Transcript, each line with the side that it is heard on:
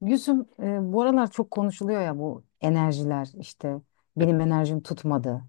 left: Gülsüm, bu aralar çok konuşuluyor ya bu enerjiler işte benim enerjim tutmadı.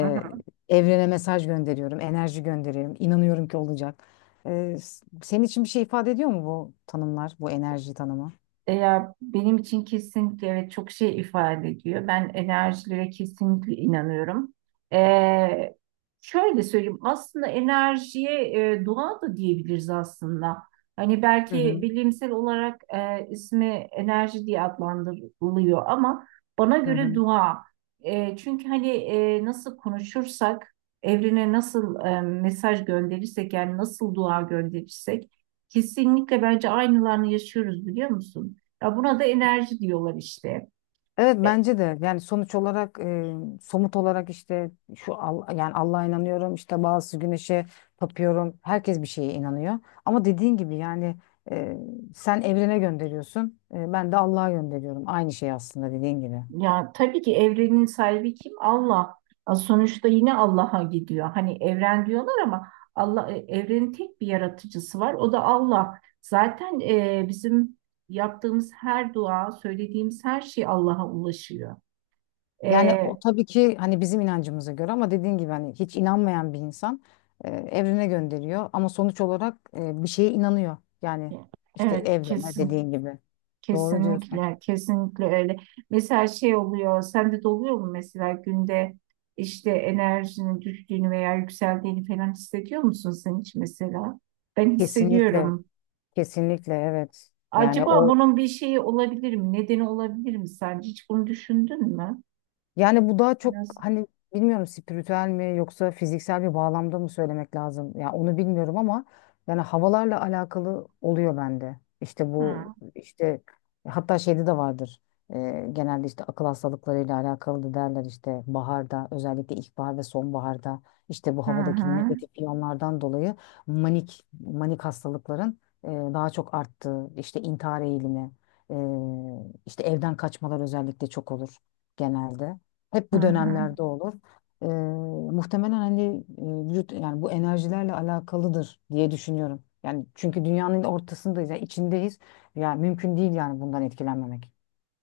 right: Hı hı.
left: evrene mesaj gönderiyorum, enerji gönderiyorum, inanıyorum ki olacak. Senin için bir şey ifade ediyor mu bu tanımlar, bu enerji tanımı?
right: Ya benim için kesinlikle evet çok şey ifade ediyor. Ben enerjilere kesinlikle inanıyorum. Ee, Şöyle söyleyeyim, aslında enerjiye doğa da diyebiliriz aslında. Hani
left: Hı
right: belki
left: hı,
right: bilimsel olarak ismi enerji diye adlandırılıyor ama bana
left: hı
right: göre
left: hı.
right: dua. Çünkü hani nasıl konuşursak, evrene nasıl mesaj gönderirsek, yani nasıl dua gönderirsek kesinlikle bence aynılarını yaşıyoruz, biliyor musun? Ya buna da enerji diyorlar işte.
left: Evet,
right: E,
left: bence de yani sonuç olarak somut olarak işte yani Allah'a inanıyorum, işte bazı güneşe tapıyorum, herkes bir şeye inanıyor ama dediğin gibi yani, e, sen evrene gönderiyorsun, ben de Allah'a gönderiyorum, aynı şey aslında dediğin gibi.
right: Ya tabii ki evrenin sahibi kim? Allah. Ya sonuçta yine Allah'a gidiyor. Hani evren diyorlar ama Allah evrenin tek bir yaratıcısı var. O da Allah. Zaten bizim yaptığımız her dua, söylediğimiz her şey Allah'a ulaşıyor. E,
left: Yani o tabii ki hani bizim inancımıza göre ama dediğin gibi hani hiç inanmayan bir insan evrene gönderiyor ama sonuç olarak bir şeye inanıyor yani, işte
right: evet,
left: evrene
right: kesin.
left: dediğin gibi doğru diyorsun.
right: Kesinlikle, kesinlikle öyle. Mesela şey oluyor, sende de oluyor mu mesela, günde işte enerjinin düştüğünü veya yükseldiğini falan hissediyor musun sen hiç mesela? Ben
left: Kesinlikle.
right: hissediyorum.
left: Kesinlikle evet. Yani
right: Acaba
left: o
right: bunun bir şeyi olabilir mi? Nedeni olabilir mi sence? Hiç bunu düşündün mü?
left: Yani bu daha çok
right: Nasıl.
left: hani bilmiyorum, spiritüel mi yoksa fiziksel bir bağlamda mı söylemek lazım? Ya onu bilmiyorum ama yani havalarla alakalı oluyor bende. İşte bu,
right: Hı
left: işte hatta şeyde de vardır. Genelde işte akıl hastalıklarıyla alakalı da derler, işte baharda, özellikle ilkbahar ve sonbaharda işte bu
right: hı, hı
left: havadaki
right: hı.
left: negatif iyonlardan dolayı manik hastalıkların daha çok arttığı, işte intihar eğilimi, e, işte evden kaçmalar özellikle çok olur genelde. Hep
right: Hı
left: bu
right: hı.
left: dönemlerde olur. Ee, Muhtemelen hani vücut yani bu enerjilerle alakalıdır diye düşünüyorum. Yani çünkü dünyanın ortasındayız, yani içindeyiz. Yani mümkün değil yani bundan etkilenmemek.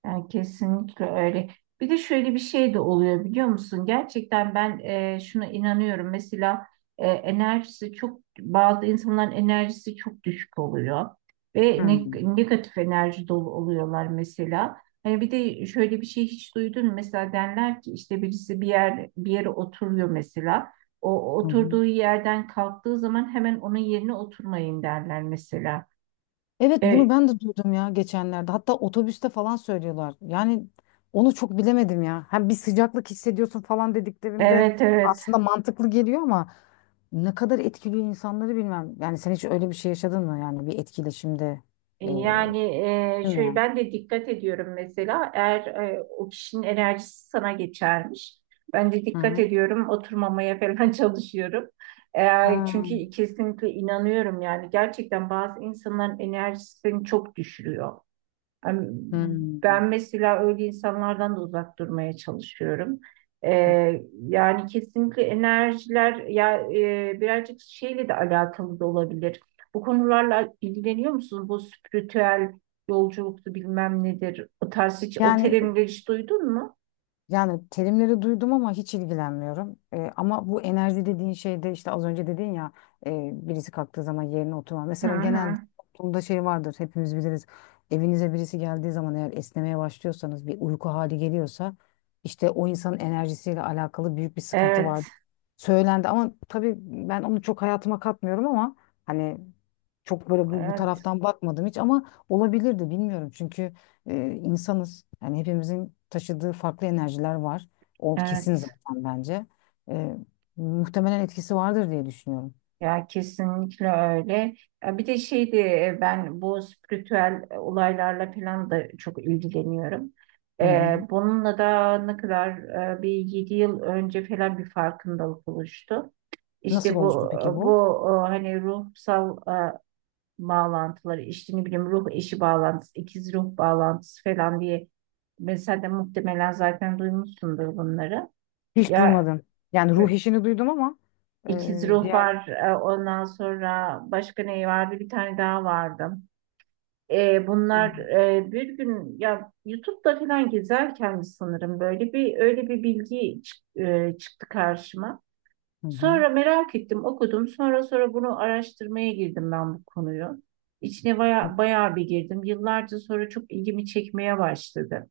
right: Yani kesinlikle öyle. Bir de şöyle bir şey de oluyor, biliyor musun? Gerçekten ben şuna inanıyorum. Mesela enerjisi çok, bazı insanların enerjisi çok düşük oluyor ve
left: Hmm.
right: negatif enerji dolu oluyorlar mesela. Hani bir de şöyle bir şey, hiç duydun mu? Mesela derler ki işte, birisi bir yer bir yere oturuyor mesela. O
left: Hı hı.
right: oturduğu yerden kalktığı zaman hemen onun yerine oturmayın derler mesela.
left: Evet, bunu
right: E,
left: ben de duydum ya geçenlerde. Hatta otobüste falan söylüyorlar. Yani onu çok bilemedim ya. Hem bir sıcaklık hissediyorsun falan dediklerinde
right: Evet, evet.
left: aslında mantıklı geliyor ama ne kadar etkiliyor insanları bilmem. Yani sen hiç öyle bir şey yaşadın mı? Yani bir etkileşimde, değil
right: Yani
left: mi?
right: şöyle,
left: Yani?
right: ben de dikkat ediyorum mesela, eğer o kişinin enerjisi sana geçermiş. Ben de dikkat
left: Hı.
right: ediyorum, oturmamaya falan çalışıyorum.
left: Ha.
right: Çünkü kesinlikle inanıyorum, yani gerçekten bazı insanların enerjisini çok düşürüyor. Yani
left: Hmm.
right: ben mesela öyle insanlardan da uzak durmaya çalışıyorum. Yani kesinlikle enerjiler ya birazcık şeyle de alakalı da olabilir. Bu konularla ilgileniyor musunuz? Bu spiritüel yolculuktu bilmem nedir. O tarz, hiç o
left: Yani
right: terimleri hiç duydun mu?
left: Yani terimleri duydum ama hiç ilgilenmiyorum. Ama bu enerji dediğin şeyde, işte az önce dedin ya, birisi kalktığı zaman yerine oturma.
right: Hı
left: Mesela
right: hı.
left: genelde toplumda şey vardır, hepimiz biliriz. Evinize birisi geldiği zaman, eğer esnemeye başlıyorsanız, bir uyku hali geliyorsa işte o insanın enerjisiyle alakalı büyük bir sıkıntı var.
right: Evet,
left: Söylendi ama tabii ben onu çok hayatıma katmıyorum ama hani çok böyle bu, bu
right: evet,
left: taraftan bakmadım hiç ama olabilirdi, bilmiyorum çünkü. e, insanız. Yani hepimizin taşıdığı farklı enerjiler var. O kesin
right: evet.
left: zaten bence. E, Muhtemelen etkisi vardır diye düşünüyorum.
right: Ya kesinlikle öyle. Ya bir de şeydi, ben bu spiritüel olaylarla falan da çok ilgileniyorum.
left: Hı hı.
right: Bununla da ne kadar, bir 7 yıl önce falan bir farkındalık oluştu.
left: Nasıl
right: İşte
left: oluştu
right: bu,
left: peki bu?
right: hani ruhsal e, bağlantıları işte, ne bileyim, ruh eşi bağlantısı, ikiz ruh bağlantısı falan diye, mesela de muhtemelen zaten duymuşsundur bunları.
left: Hiç
right: Ya
left: duymadım. Yani
right: e,
left: ruh işini duydum ama
right: İkiz ruh
left: diğer.
right: var. Ondan sonra başka ne vardı? Bir tane daha vardı.
left: Hı
right: Bunlar bir gün ya YouTube'da falan gezerken sanırım böyle bir, öyle bir bilgi çıktı karşıma.
left: hı. Hı.
right: Sonra merak ettim, okudum. Sonra bunu araştırmaya girdim, ben bu konuyu. İçine bayağı bir girdim. Yıllarca sonra çok ilgimi çekmeye başladı.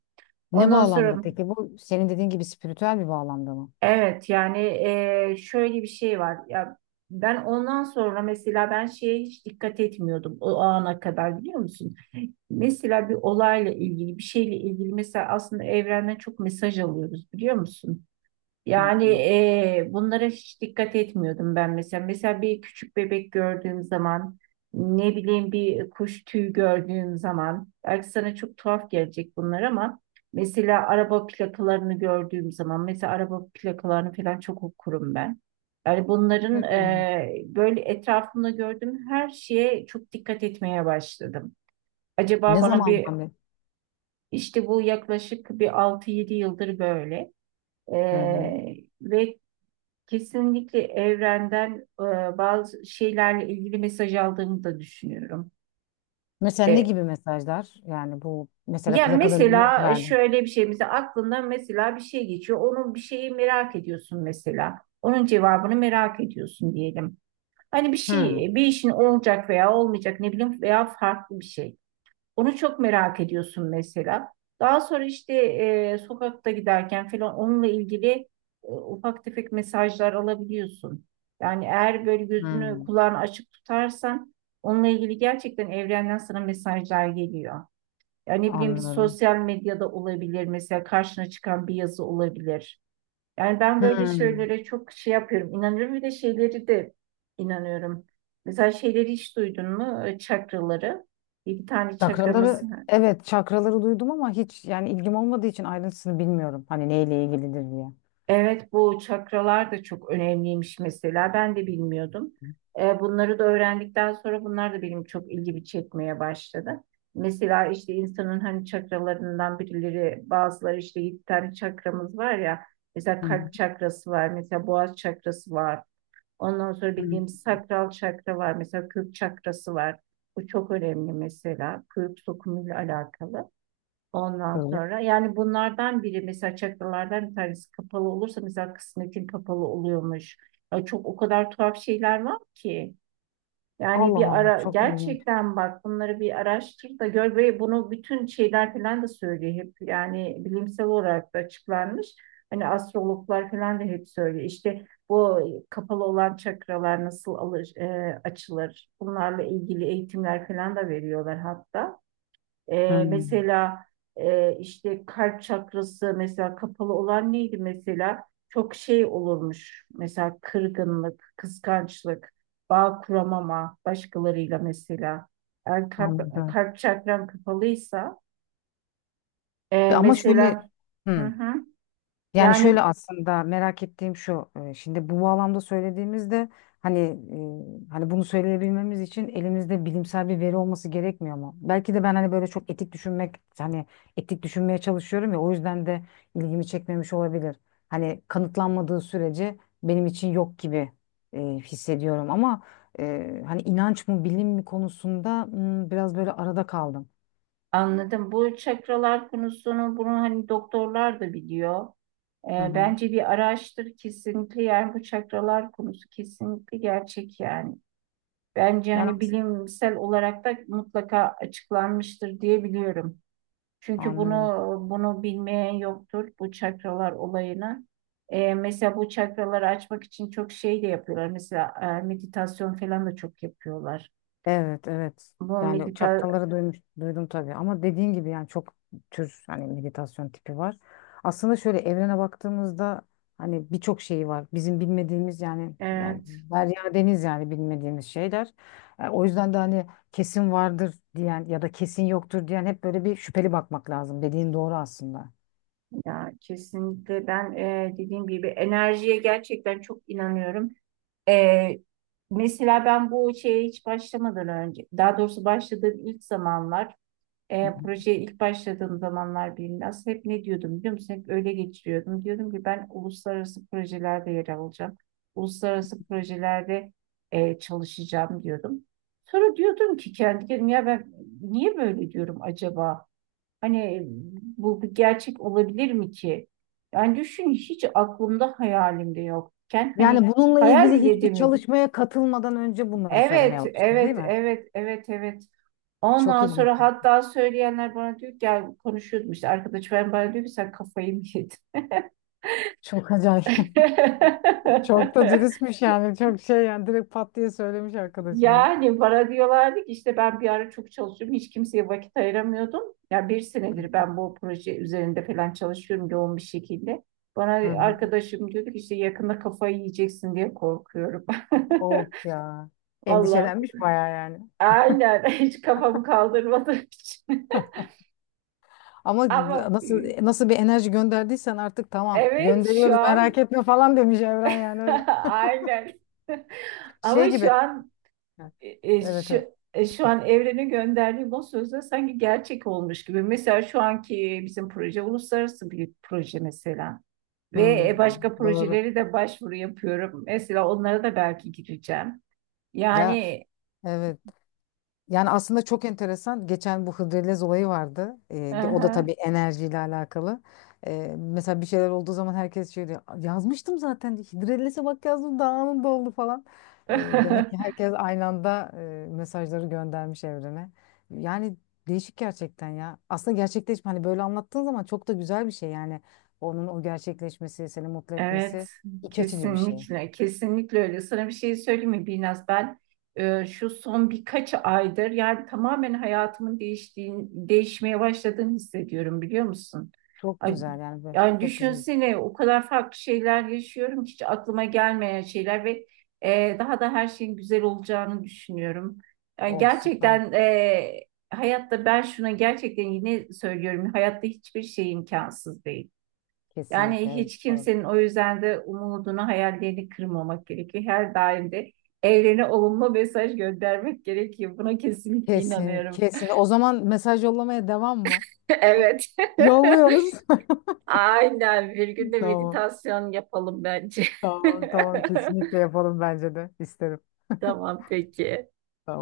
left: Ne
right: Ondan sonra,
left: bağlamda peki bu? Senin dediğin gibi spiritüel bir bağlamda mı?
right: evet yani, şöyle bir şey var ya, ben ondan sonra mesela, ben şeye hiç dikkat etmiyordum o ana kadar, biliyor musun? Mesela bir olayla ilgili, bir şeyle ilgili mesela, aslında evrenden çok mesaj alıyoruz, biliyor musun?
left: Hı
right: Yani bunlara hiç dikkat etmiyordum ben mesela. Mesela bir küçük bebek gördüğüm zaman, ne bileyim bir kuş tüyü gördüğüm zaman, belki sana çok tuhaf gelecek bunlar ama, mesela araba plakalarını gördüğüm zaman, mesela araba plakalarını falan çok okurum ben. Yani bunların
left: hı.
right: böyle, etrafımda gördüğüm her şeye çok dikkat etmeye başladım. Acaba
left: Ne
right: bana bir,
left: zamandan beri?
right: işte bu yaklaşık bir 6-7 yıldır böyle.
left: Hı. Hı.
right: Eee ve kesinlikle evrenden bazı şeylerle ilgili mesaj aldığımı da düşünüyorum.
left: Mesela ne
right: E,
left: gibi mesajlar? Yani bu mesela
right: Yani
left: plakadan örnek
right: mesela
left: verdim.
right: şöyle bir şey, mesela aklından mesela bir şey geçiyor. Onun bir şeyi merak ediyorsun mesela. Onun cevabını merak ediyorsun, diyelim. Hani bir
left: Hı.
right: şey, bir işin olacak veya olmayacak, ne bileyim, veya farklı bir şey. Onu çok merak ediyorsun mesela. Daha sonra işte sokakta giderken falan onunla ilgili ufak tefek mesajlar alabiliyorsun. Yani eğer böyle gözünü
left: Hı.
right: kulağını açık tutarsan, onunla ilgili gerçekten evrenden sana mesajlar geliyor. Yani ne bileyim, bir
left: Anlıyorum.
right: sosyal medyada olabilir mesela, karşına çıkan bir yazı olabilir. Yani ben böyle
left: Hmm.
right: şeylere çok şey yapıyorum, İnanıyorum bir de şeyleri de inanıyorum. Mesela şeyleri hiç duydun mu? Çakraları. Bir tane çakramız.
left: Çakraları, evet, çakraları duydum ama hiç yani ilgim olmadığı için ayrıntısını bilmiyorum. Hani neyle ilgilidir diye.
right: Evet, bu çakralar da çok önemliymiş mesela. Ben de bilmiyordum. Bunları da öğrendikten sonra bunlar da benim çok ilgimi çekmeye başladı. Mesela işte insanın hani çakralarından birileri, bazıları, işte 7 tane çakramız var ya. Mesela
left: Hı
right: kalp çakrası var, mesela boğaz çakrası var. Ondan sonra
left: hı.
right: bildiğimiz sakral çakra var, mesela kök çakrası var. Bu çok önemli mesela, kök sokumuyla alakalı. Ondan
left: Böyle.
right: sonra yani, bunlardan biri mesela, çakralardan bir tanesi kapalı olursa mesela kısmetin kapalı oluyormuş. Ya çok, o kadar tuhaf şeyler var ki. Yani
left: Allah
right: bir
left: Allah,
right: ara
left: çok ilginç.
right: gerçekten bak, bunları bir araştır da gör, ve bunu bütün şeyler falan da söylüyor hep. Yani bilimsel olarak da açıklanmış. Hani astrologlar falan da hep söylüyor. İşte bu kapalı olan çakralar nasıl alır, açılır? Bunlarla ilgili eğitimler falan da veriyorlar hatta.
left: Hmm.
right: Mesela işte kalp çakrası mesela, kapalı olan neydi mesela? Çok şey olurmuş. Mesela kırgınlık, kıskançlık, bağ kuramama başkalarıyla mesela. Eğer
left: Anladım.
right: kalp çakran kapalıysa
left: Ama şöyle.
right: mesela, hı
left: Hı.
right: hı,
left: Yani
right: yani
left: şöyle, aslında merak ettiğim şu. Şimdi bu bağlamda söylediğimizde hani, hani bunu söyleyebilmemiz için elimizde bilimsel bir veri olması gerekmiyor mu? Belki de ben hani böyle çok etik düşünmek, hani etik düşünmeye çalışıyorum ya, o yüzden de ilgimi çekmemiş olabilir. Hani kanıtlanmadığı sürece benim için yok gibi hissediyorum ama hani inanç mı bilim mi konusunda, hmm, biraz böyle arada kaldım.
right: anladım. Bu çakralar konusunu, bunu hani doktorlar da biliyor.
left: Hı hı.
right: Bence bir araştır kesinlikle, yani bu çakralar konusu kesinlikle gerçek yani. Bence
left: Yani
right: hani
left: as-
right: bilimsel olarak da mutlaka açıklanmıştır diye biliyorum. Çünkü bunu
left: Anlıyorum.
right: bunu bilmeyen yoktur bu çakralar olayını. Mesela bu çakraları açmak için çok şey de yapıyorlar. Mesela meditasyon falan da çok yapıyorlar.
left: Evet, evet.
right: Bu
left: Yani
right: medita
left: çaktaları duymuş, duydum tabii. Ama dediğin gibi yani çok tür hani meditasyon tipi var. Aslında şöyle, evrene baktığımızda hani birçok şeyi var. Bizim bilmediğimiz, yani yani
right: Evet
left: derya deniz, yani bilmediğimiz şeyler. O yüzden de hani kesin vardır diyen ya da kesin yoktur diyen, hep böyle bir şüpheli bakmak lazım. Dediğin doğru aslında.
right: ya, kesinlikle ben, dediğim gibi, enerjiye gerçekten çok inanıyorum. Ee, Mesela ben bu şeye hiç başlamadan önce, daha doğrusu başladığım ilk zamanlar,
left: Hı hı.
right: Projeye ilk başladığım zamanlar birinde, aslında hep ne diyordum, biliyor musun? Hep öyle geçiriyordum. Diyordum ki ben uluslararası projelerde yer alacağım. Uluslararası projelerde çalışacağım diyordum. Sonra diyordum ki kendi kendime, ya ben niye böyle diyorum acaba? Hani bu bir gerçek olabilir mi ki? Yani düşün, hiç aklımda hayalimde yokken, hani
left: Yani bununla
right: hayal
left: ilgili
right: bile
left: hiçbir
right: edemiyordum.
left: çalışmaya katılmadan önce bunları söylemeye
right: Evet,
left: başladım, değil
right: evet,
left: mi?
right: evet, evet, evet.
left: Çok
right: Ondan
left: ilginç.
right: sonra, hatta söyleyenler bana diyor ki, gel konuşuyordum işte arkadaşım ben, bana diyor ki sen kafayı mı yedin?
left: Çok acayip. Çok da dürüstmüş yani. Çok şey yani, direkt pat diye söylemiş arkadaşına.
right: Yani bana diyorlardı ki işte, ben bir ara çok çalışıyorum, hiç kimseye vakit ayıramıyordum. Ya bir senedir ben bu proje üzerinde falan çalışıyorum yoğun bir şekilde. Bana
left: Hı hı.
right: arkadaşım diyordu ki, işte yakında kafayı yiyeceksin diye korkuyorum.
left: Of ya.
right: Vallahi
left: Endişelenmiş bayağı yani.
right: aynen, hiç kafamı kaldırmadığım için.
left: Ama
right: Ama,
left: nasıl bir enerji gönderdiysen artık, tamam
right: evet, şu
left: gönderiyoruz, merak
right: an,
left: etme falan demiş Evren yani, öyle.
right: aynen. Ama
left: Şey
right: şu
left: gibi.
right: an e, e,
left: Evet,
right: şu,
left: evet.
right: e, şu an evrenin gönderdiği bu sözler sanki gerçek olmuş gibi. Mesela şu anki bizim proje uluslararası bir proje mesela. Ve
left: Hmm.
right: başka
left: Doğru.
right: projeleri de başvuru yapıyorum. Mesela onlara da belki gireceğim.
left: Ya.
right: Yani,
left: Evet. Yani aslında çok enteresan. Geçen bu Hıdrellez olayı vardı. O da
right: aha.
left: tabii enerjiyle alakalı. Mesela bir şeyler olduğu zaman herkes şey diyor. Yazmıştım zaten. Hıdrellez'e bak, yazdım, daha anında oldu falan. Demek ki herkes aynı anda mesajları göndermiş evrene. Yani değişik gerçekten ya. Aslında gerçekleşme, hani böyle anlattığın zaman çok da güzel bir şey yani. Onun o gerçekleşmesi, seni mutlu
right: Evet,
left: etmesi iç açıcı bir şey.
right: kesinlikle, kesinlikle öyle. Sana bir şey söyleyeyim mi? Biraz ben, şu son birkaç aydır yani tamamen hayatımın değiştiğini, değişmeye başladığını hissediyorum, biliyor musun?
left: Çok
right: Ay,
left: güzel yani.
right: yani
left: Çok güzel.
right: düşünsene, o kadar farklı şeyler yaşıyorum ki, hiç aklıma gelmeyen şeyler, ve daha da her şeyin güzel olacağını düşünüyorum. Yani
left: Oh, süper.
right: gerçekten, hayatta, ben şuna gerçekten yine söylüyorum, hayatta hiçbir şey imkansız değil. Yani
left: Kesinlikle evet.
right: hiç kimsenin, o yüzden de, umudunu, hayallerini kırmamak gerekiyor. Her daim de evrene olumlu mesaj göndermek gerekiyor. Buna kesinlikle
left: Kesin,
right: inanıyorum.
left: kesin. O zaman mesaj yollamaya devam mı?
right: Evet.
left: Yolluyoruz.
right: Aynen. Bir gün de
left: Tamam,
right: meditasyon yapalım bence.
left: tamam, tamam. Kesinlikle yapalım bence de. İsterim.
right: Tamam, peki.
left: Tamam.